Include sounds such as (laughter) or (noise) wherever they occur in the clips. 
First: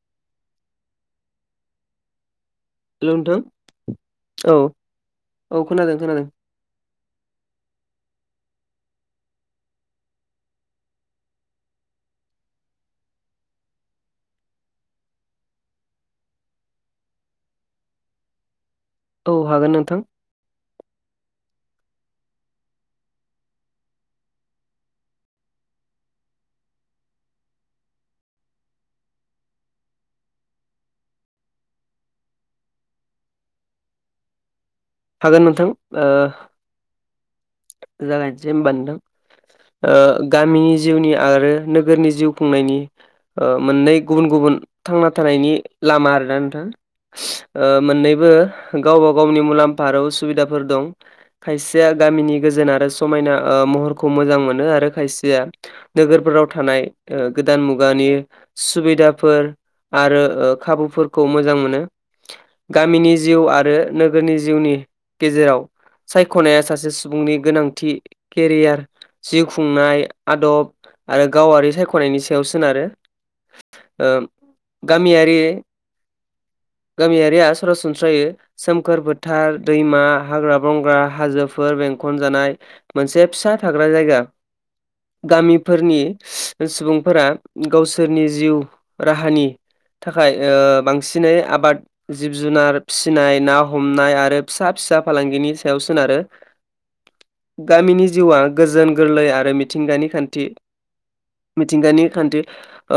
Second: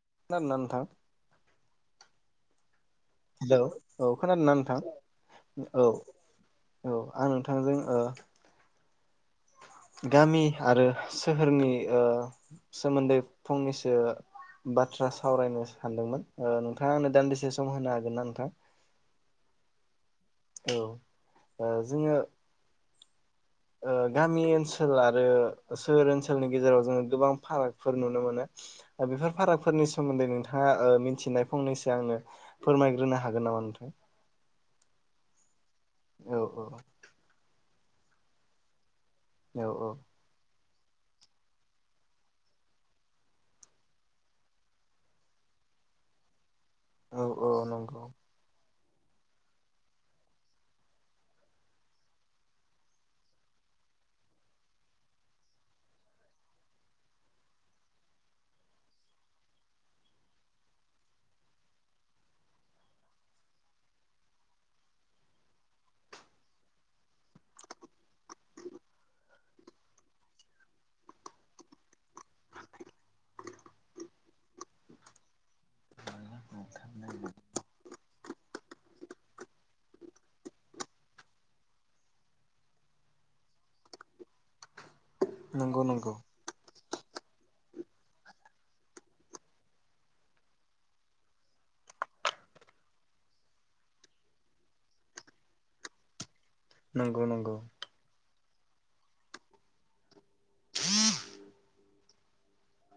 खोनादों ना नोंथां? हेल' नोंथां हेलौ औ खोनादोंना नोंथां औ। खोनादों खोनादों औ आं नोंथांजों ओ गामि आरो सोहोरनि सोमोन्दै फंनैसो बाथ्रा सावरायनो सानदोंमोन नोंथाङा आंनो दान्दिसे सम होनो हागोन ना नोंथां? औ हागोन नोंथां। औ ओ जोङो गामि ओनसोल आरो सोहोर ओनसोलनि गेजेराव जोङो गोबां फारागफोर नुनो मोनो। बेफोर फारागफोरनि सोमोन्दै नोंथाङा मिथिनाय फंनैसो आंनो फोरमायग्रोनो हागोन नामा? (inaudible) हागोन नोंथां। औ औ जागायसै होनबा औ नोथां गामिनि जिउनि आरो नोगोरनि जिउ खुंनायनि मोननै गुबुन गुबुन थांना थानायनि लामा आरोना नोंथां। औ औ नंगौ मोननैबो गावबा गावनि मुलाम्फा बाराव सुबिदाफोर दं खायसेया गामिनि गोजोन आरो समायना महरखौ मोजां मोनो आरो। आरो खायसेया नोगोरफोराव थानाय गोदान मुगानि सुबिदाफोर आरो खाबुफोरखौ मोजां मोनो गामिनि जिउ आरो नोगोरनि जिउनि गेजेराव सायख'नाया सासे सुबुंनि गोनांथि केरियार जिउ खुंनाय आदब आरो गावारि सायख'नायनि सायाव सोनारो। ओ गामियारि गामियारिया सरासनस्रायै सोमखोर फो थार दैमा हाग्रा बंग्रा हाजोफोर बेंखन जानाय मोनसे फिसा थाग्रा जायगा। नंगौ गामिफोरनि नंगौ सुबुं फोरा गावसोरनि जिउ राहानि थाखाय बांसिनै आबाद जिब जुनार फिसिनाय ना हम नाय आरो फिसा फिसा फालांगिनि सायाव सोनारो नंगौ नंगौ गामिनि जिउआ गोजोन गोरलै आरो मिथिंगानि खान्थि मिथिंगानि खान्थि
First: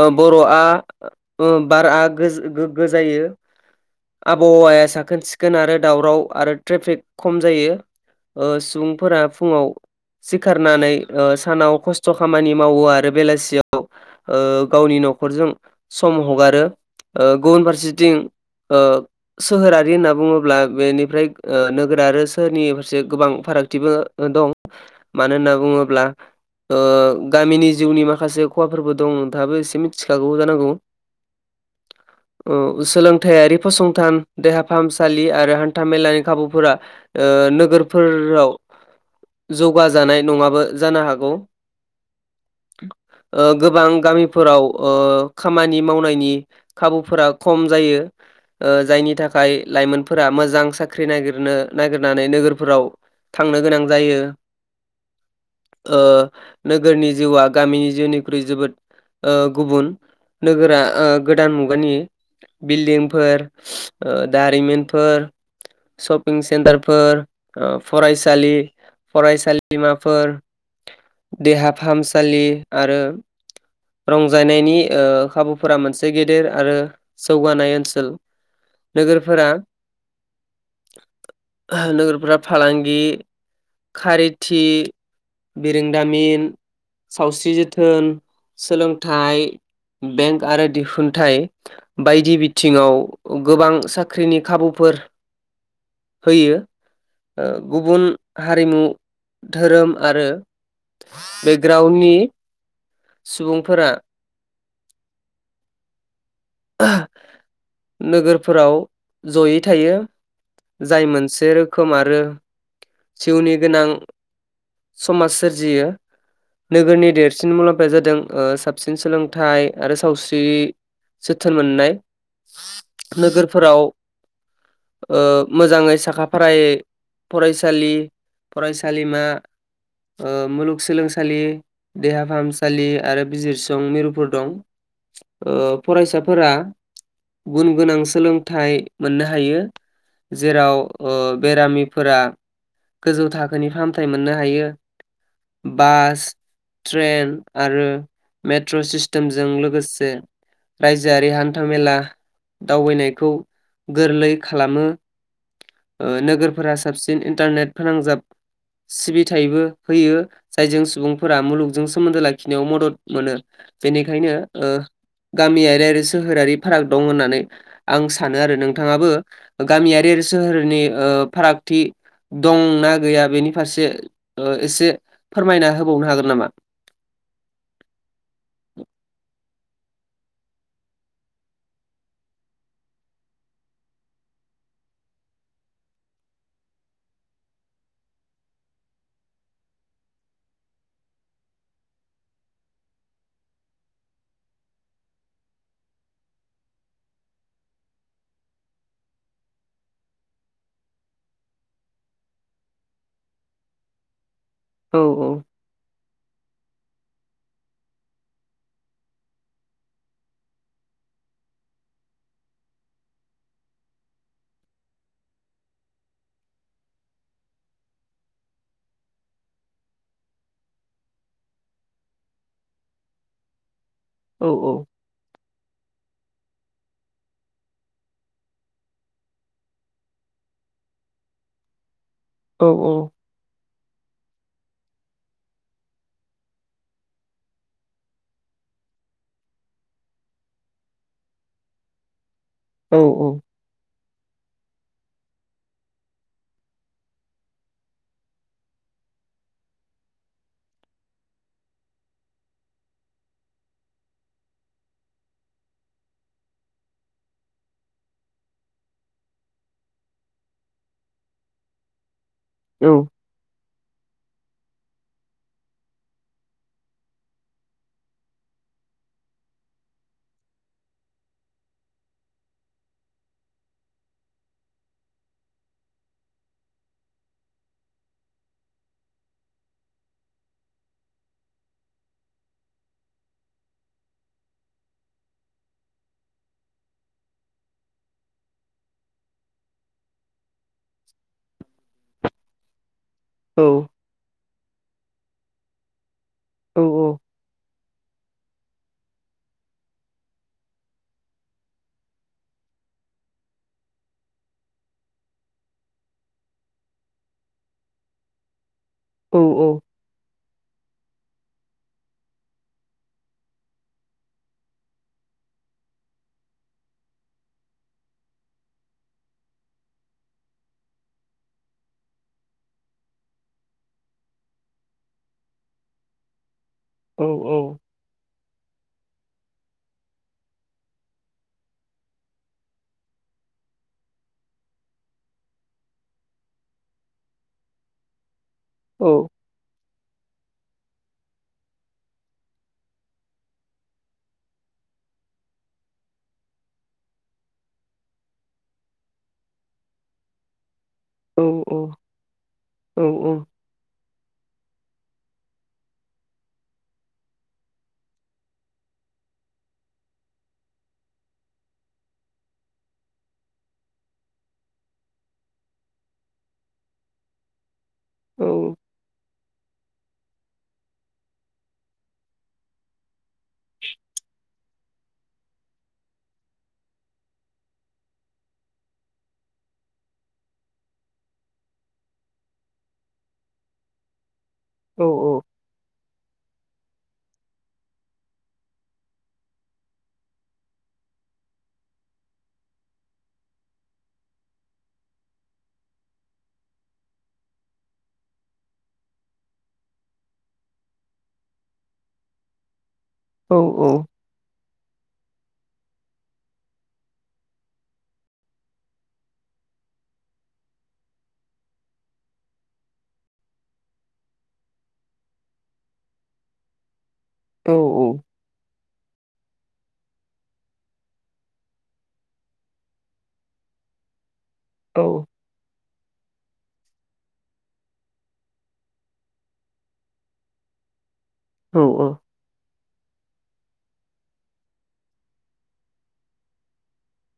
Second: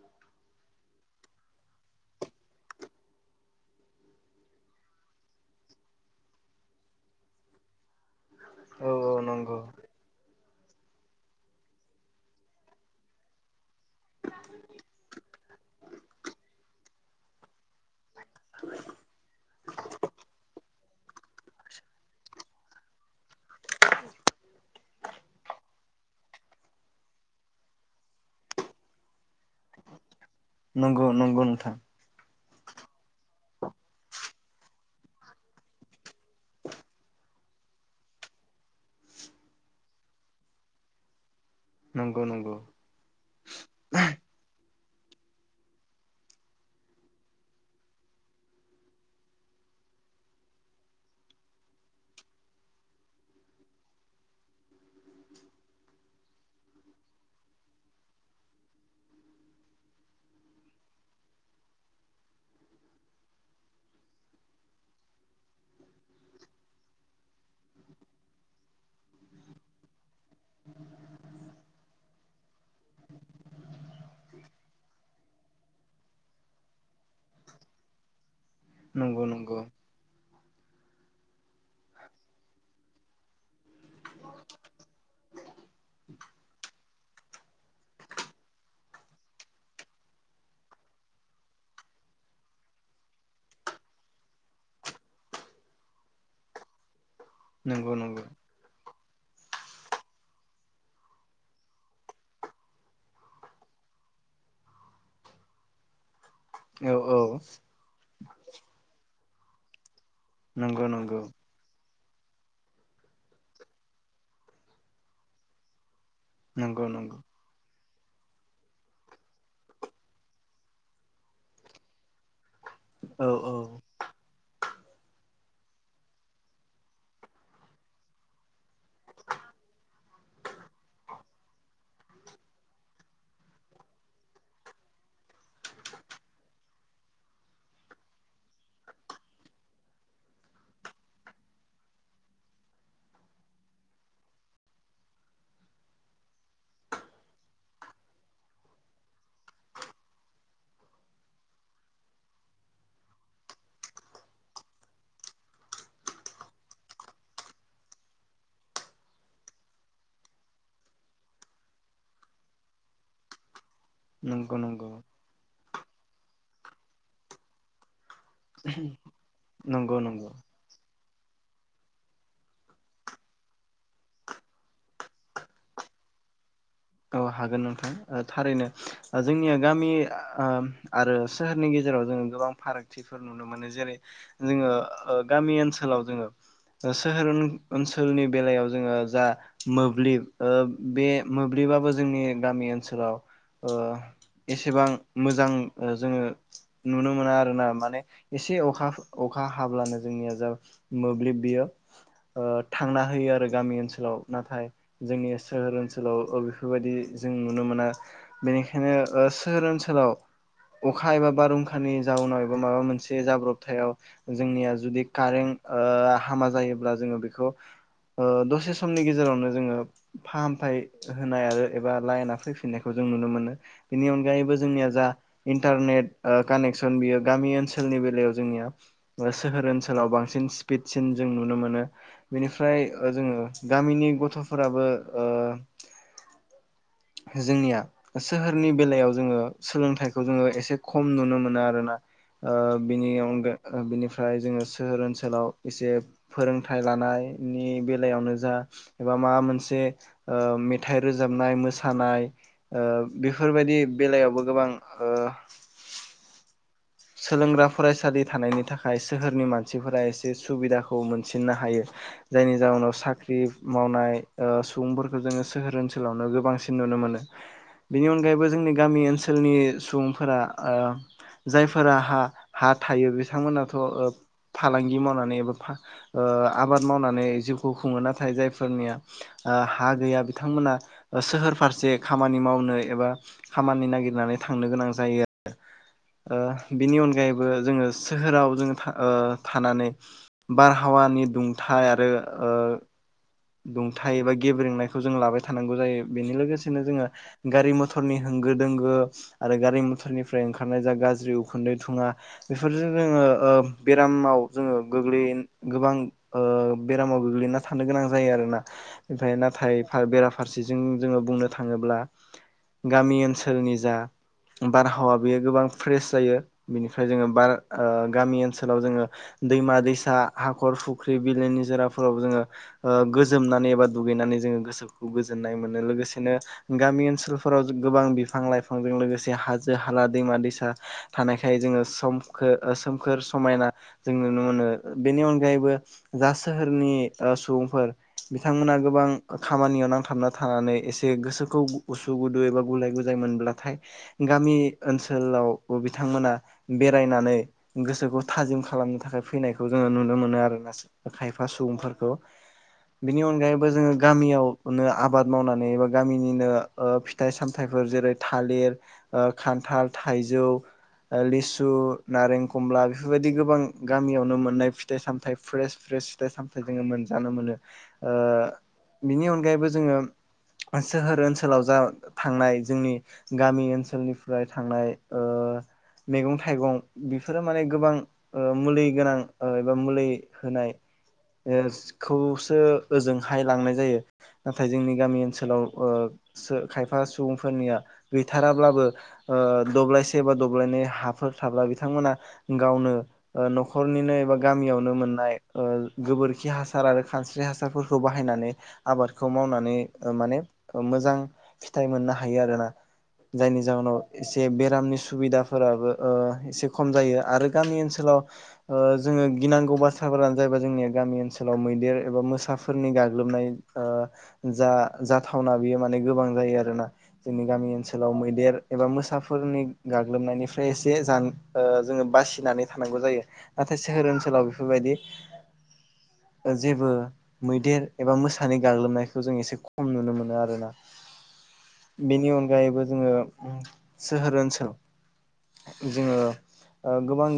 ओ बर'आ बारआ गोग्गो जायो (inaudible) आबहावाया साखोन सिखोन आरो दावराव आरो ट्रेफिक खम जायो। औ औ सुबुंफोरा नंगौ फुङाव। सिखारनानै सानाव खस्थ' खामानि मावो आरो बेलासियाव गावनि। न'खरजों सम हगारो। गुबुन फारसेथिं सोहोरारि होननानै बुङोब्ला बेनिफ्राय नोगोर आरो सोहोरनि फारसे गोबां फारागथिबो दं। मानो होनना बुङोब्ला गामिनि जिउनि माखासे खहाफोरबो दं नोंथाङाबो एसे मिथि। नंगौ नंगौ नोंथां। औ सोलोंथायारि फसंथान देहा फाहामसालि। लि आरो हान्थाामेलानि खाबुफोरा नोगोरफोराव। जौगाजानाय नङाबो जानो हागौ। नंगौ नंगौ। गोबां गामिफोराव खामानि मावनायनि खाबुफोरा खम जायो। जायनि थाखाय लाइमोनफोरा मोजां साख्रि नागिरनो नागिरनानै नोगोरफोराव। थांनो गोनां जायो। नोगोरनि जिउआ गामिनि जिउनिख्रुइ जोबोद। गुबुन नोगोरा गोदान मुगानि। बिल्दिंफोर दारिमिन फोर। शपिं सेन्टारफोर फरायसालि। फरायसालिमाफोर देहा फाहामसालि आरो। रंजानायनायनि खाबुफोरा मोनसे गेदेर आरो जौगानाय ओनसोल। नंगौ नोगोरफोरा नंगौ। नोगोरफ्रा फालांगि खारिथि बिरोंदामिन सावस्रि जोथोन सोलोंथाइ बेंक आरो दिहुनथाइ बायदि बिथिङाव गोबां साख्रिनि खाबुफोर होयो औ नंगौ गुबुन नंगौ हारिमु धोरोम आरो बे ग्राउन्डनि सुबुंफोरा औ औ। फोराव जयै थायो नंगौ जाय नंगौ मोनसे रोखोम रोखोम आरो जिउनि गोनां समाज सोरजियो नंगौ नोगोरनि नंगौ देरसिन मुलाम्फाया जादों ओ साबसिन सोलोंथाइ आरो सावस्रि जोथोन मोननाय औ औ नोगोरफोराव ओ मोजाङै साखा फारायै फरायसालि फरायसालिमा ओ मुलुगसोलोंसालि देहा फाहामसालि आरो बिजिरसुं मिरुफोर दं ओ फरायसाफोरा गुन गोनां सोलोंथाइ मोननो हायो। जेराव ओ बेरामिफोरा गोजौ थाखोनि फाहामथाय मोननो हायो बास ट्रेन आरो मेट्र' सिस्टेमजों लोगोसे रायजोआरि हान्था मेला दावबायनायखौ गोरलै खालामो ओ नोगोरफोरा साबसिन इन्टारनेट फोनांजाब सिबिथायबो होयो जायजों सुबुंफोरा मुलुगजों सोमोन्दो लाखिनायाव मदद मोनो बेनिखायनो नंगौ ओ नंगौ गामियारि आरो सोहोरारि फाराग दं होननानै आं सा सानो आरो नोंथाङाबो नंगौ गामियारि नंगौ सोहोरनि ओ फारागथि। दं ना गैया बेनि फारसे ओ एसे फोरमायना होबावनो हागोन नामा? औ हागोन नोंथां ओ थारैनो ओ जोंनिया ओ गामि ओम आरो सोहोरनि गेजेराव। जेराव जोङो गोबां फारागथिफोर नुनो मोनो जेरै जोङो ओ गामि ओनसोलाव जोङो। ओ सोहोर ओनसोलनि बेलायाव जोङो जा मोब्लिब ओ बे। मोब्लिबाबो जोंनि गामि ओनसोलाव ओ। एसेबां मोजां जोङो नुनो मोना आरो ना माने एसे अखा अखा। अखा हाब्लानो जोंनिया जा मोब्लिब बियो ओ थांना होयो आरो गामि ओनसोलाव। नाथाय औ जोंनि सोहोर ओनसोलाव। अ बेफोरबायाददि जों नुनो मोना बेनिखायनो ओ सोहोर ओनसोलाव। अखा एबा बारहुंखानि जाउनाव एबा माबा मोनसे जाब्रबथायाव जोंनिया जुदि कारेन्ट। ओ हामा जायोब्ला जोङो बेखौ। ओ दसे समनि गेजेरावनो जोङो फाहामथाय। होनाय आरो एबा लाइना फैफिननायखौ जों नुनो मोनो बेनि औ अनगायैबो जोंनिया जा। इन्टारनेट कानेक्सन बियो गामि ओनसोलनि बेलायाव जोंनिया सोहोर ओनसोलाव बांसिन। स्पिडसिन जों नुनो मोनो। औ बेनिफ्राय ओ जोङो गामिनि गथ'फोराबो ओ। जोंनिया सोहोरनि बेलायाव जोङो सोलोंथाइखौ जोङो एसे खम नुनो मोनो आरोना। ओ औ बिनि अनगा ओ बिनिफ्राय। फ्राय जोङो सोहोर ओनसोलाव एसे फोरोंथाइ लानायनि बेलायावनो जा एबा। माबा मोनसे ओ मेथाइ रोजाबनाय मोसा। थानाय ओ बेफोरबायदि बेलायावबो गोबां ओ। सोलोंग्रा फरायसालि थानायनि थाखाय सोहोरनि मानसिफोरा एसे सुबिदाखौ मोनसिननो हायो। जायनि औ जाउनाव साख्रि। मावनाय ओ सुबुंफोरखौ जोङो सोहोर ओनसोलावनो गोबांसिन नुनो मोनो। बेनि अनगायैबो जोंनि गामि ओनसोलनि सुबुंफोरा जाय फोर हा हा थायो बिथांमोनाथ' फालांगि मावनानै एबा आबाद मावनानै जिउखौ खुङो नाथाय जायफोरनिया हा गैया बिथांमोना सोहोर फारसे खामानि मावनो एबा खामानि नागिरनानै थांनो गोनां जायो आरो बिनि अनगायैबो जोङो सोहोराव जोङ थानानै बारहावानि दुंथ हा आरो ओ औ दुंथाइ एबा गेब्रेंनायखौ जों लाबाय थानांगौ जायो बेनि लोगोसेनो औ जोङो गारि मथर मथरनि होंगो दोंगो आरो गारि मथरनिफ्राय ओंखारनाय जा गाज्रि उखुन्दै थुङा बेफोरजों जोङो बेरामाव जोङो गोग्लै गोबां बेरामाव गोग्लैना थानो गोनां जायो आरोना ओमफ्राय औ नाथाय बेराफारसेजों जोङो बुंनो थाङोब्ला गामि ओनसोलनि जा बारहावा बेयो गोबां फ्रेश जायो बिनिफ्राय जोङो बार गामि ओनसोलाव जोङो दैमा दैसा हाखर फुख्रि बिलोनि गोजोमनानै एबा दुगैनानै जोङो गोसोखौ गोजोननाय मोनो लोगोसेनो गामि ओनसोलफोराव गोबां बिफां लाइफांजों लोगोसे हाजो हाला दैमा दैसा थानायखाय जोङो सोमखोर समायना जो नुनो मोनो बेनि अनगायैबो जा सोहोरनि सुबुं फोर बिथांमोना गोबां खामानियाव नांथार बना थानानै एसे गोसोखौ उसु गुदु एबा गुलाय गुजाय मोनब्लाथाय गामि ओनसोल ओनसोलाव बिथांमोना बेरायनानै गोसोखौ थाजिम खालामनो थाखाय फैनायखौ जोङो नुनो मोन नुनो मोनो आरोना खायफा सुबुंफोरखौ औ बिनि अनगायैबो जोङो गामियाव नो आबाद मावनानै एबा गामिनिनो फिथाइ सामथायाइफोर जेरै थालिर खान्थाल थाइजौ लिसु नारेंखमला बेफोरबायदि गोबां गामियावनो मोननाय फिथाइ सामथाइ फ्रेस फेस स फिथाइ सामथाइ जोङो मोनजानो मोनो औ बिनि अनगायैबो जोङो सोहोर ओनसोलाव जा थांनाय जोंनि गामि ओनसोलनिफ्राय थांनाय ओ मैगं थाइगं बेफोरो माने गोबां ओ मुलि गोनां एबा ओ मुलि होनाय एस खौ ओ ओजोंहाय लांनाय जायो नाथाय जोंनि औ गामि ओनसोलाव ओ खायफा सुबुंफोरनिया गैथाराब्लाबो ओ दब्लायसे बा दब्लायनै हा फोर थाब्ला बिथांमोना गावनो न'खरनिनो एबा गामियावनो मोननाय गो बोरखि हासार आरो खानस्रि हासारफोरखौ बाहायनानै आबादखौ मावनानै माने मोजां फिथाइ मोनजा हायो आरो ना। औ जायनि जाउनाव औ बेरामनि सुबिदा फोराबो ओ एसे खम जायो। आरो गामि ओनसोलाव ओ जोङो गिनांगौ बाथ्राफोरानो जाब जोंनि गामि ओनसोलाव मैदेर एबा मोसाफोरनि गाग्लोबनाय ओ जा जाथावना बेयो माने गोबां जायो आरोना जोंनि औ गामि ओनसोलाव मैदेर एबा मोसाफोरनि गाग्लोबनायनिफ्राय एसे जा ओ जोङो बासिनानै थानांगौ जायो। नाथा सोहोर ओनसोलाव बेफोरबायदि औ जेबो मैदेर एबा मोसानाय गाग्लोबनायखौ जों एसे खम नुनो मोनो आरोना। औ बेनि अनगायैबो जोङो सोहोर ओनसोल जोङो ओ गोबां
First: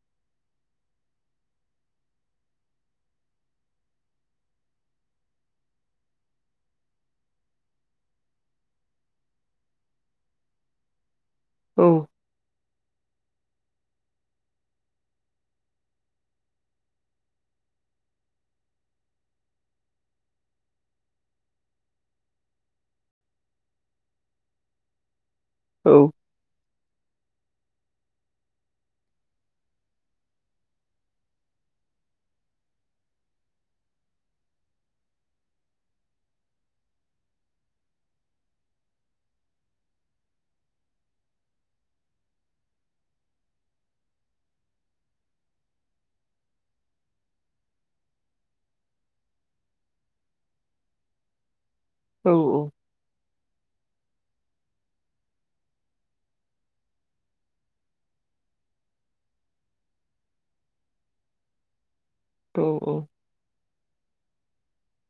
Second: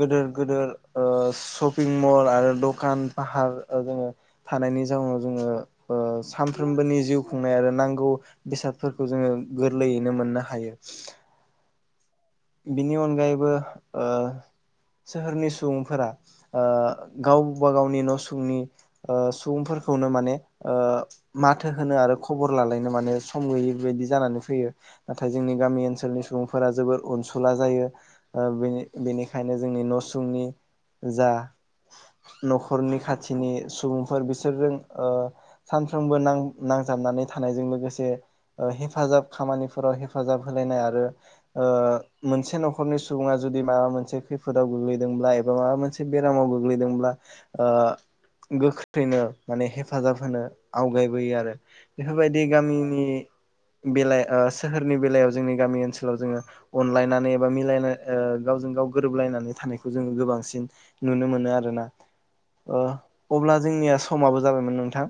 गेदेर गिदेर ओ शपिं मल आरो दक दखान फाहार जोङो थानायनि जाउनाव जोङो ओ सानफ्रोमबोनि जिउ खुंनाय आरो नांगौ बेसादफोरखौ जोङो गोरलैयैनो मोननो हायो। औ। बिनि अनगायैबो ओ सोहोरनि सुबुंफोरा ओ गावबा गावनि न' सुंनि सुबुंफोर नो माने माथो होनो आरो खबर लालायनो माने सम गैयै बेबायदि जानानै फैयो। नाथाय जोंनि गामि औ ओनसोलनि सुबुंफोरा जोबोर अनसुला जायो बेनि बेनिखायनो जोंनि न' सुंनि जा न'खरनि खाथिनि सुबुंफोर बिसोरजों ओ सानफ्रोमबो नां नां नांजाबनानै थानायजों लोगोसे हेफाजाब खामानिफोराव हेफाजाब होलायनाय आरो ओ मोनसे न'खरनि सुबुङा जुदि माबा मोनसे खैफोदाव गोग्लैदोंब्ला एबा माबा मोनसे बेरामाव गोग्लैदों ब्ला गोख्रैनो माने हेफाजाब होनो आवगायबोयो आरो बेफोरबायदि औ गामिनि बेलायाव ओ सोहोरनि बेलायाव जोंनि गामि ओनसोलाव जोङो अनलायनानै एबा मिलाय ओ गावजों गाव गोरोबलायनानै थानायखौ जोङो गोबांसिन नुनो मोनो आरोना। ओ औ अब्ला जोंनिया समाबो जाबायमोन नोंथां।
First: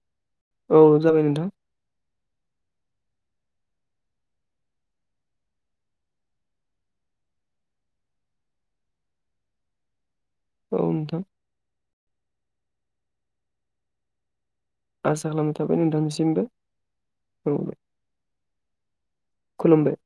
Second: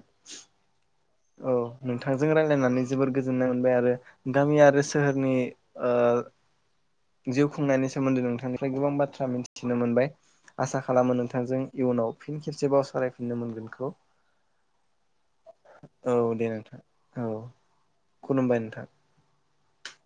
औ जाबाय नोंथां औ नोंथांजों रायजलायनानै जोबोर गोजोननाय मोनबाय आरो गामि आरो सोहोरनि ओ जिउ खुंनायनि सोमोन्दै नोंथांनिफ्राय गोबां बाथ्रा मिथिनो मोनबाय। औ आसा खालामो नोंथां नोंथांजों इयुनाव फिन खेबसेबाव सालायफिननो मोनगोनखौ। आसा खालामना थाबाय औ नोंथांनिसिमबो। दे नोंथां औ खुलुमबाय नोंथां खलुमबे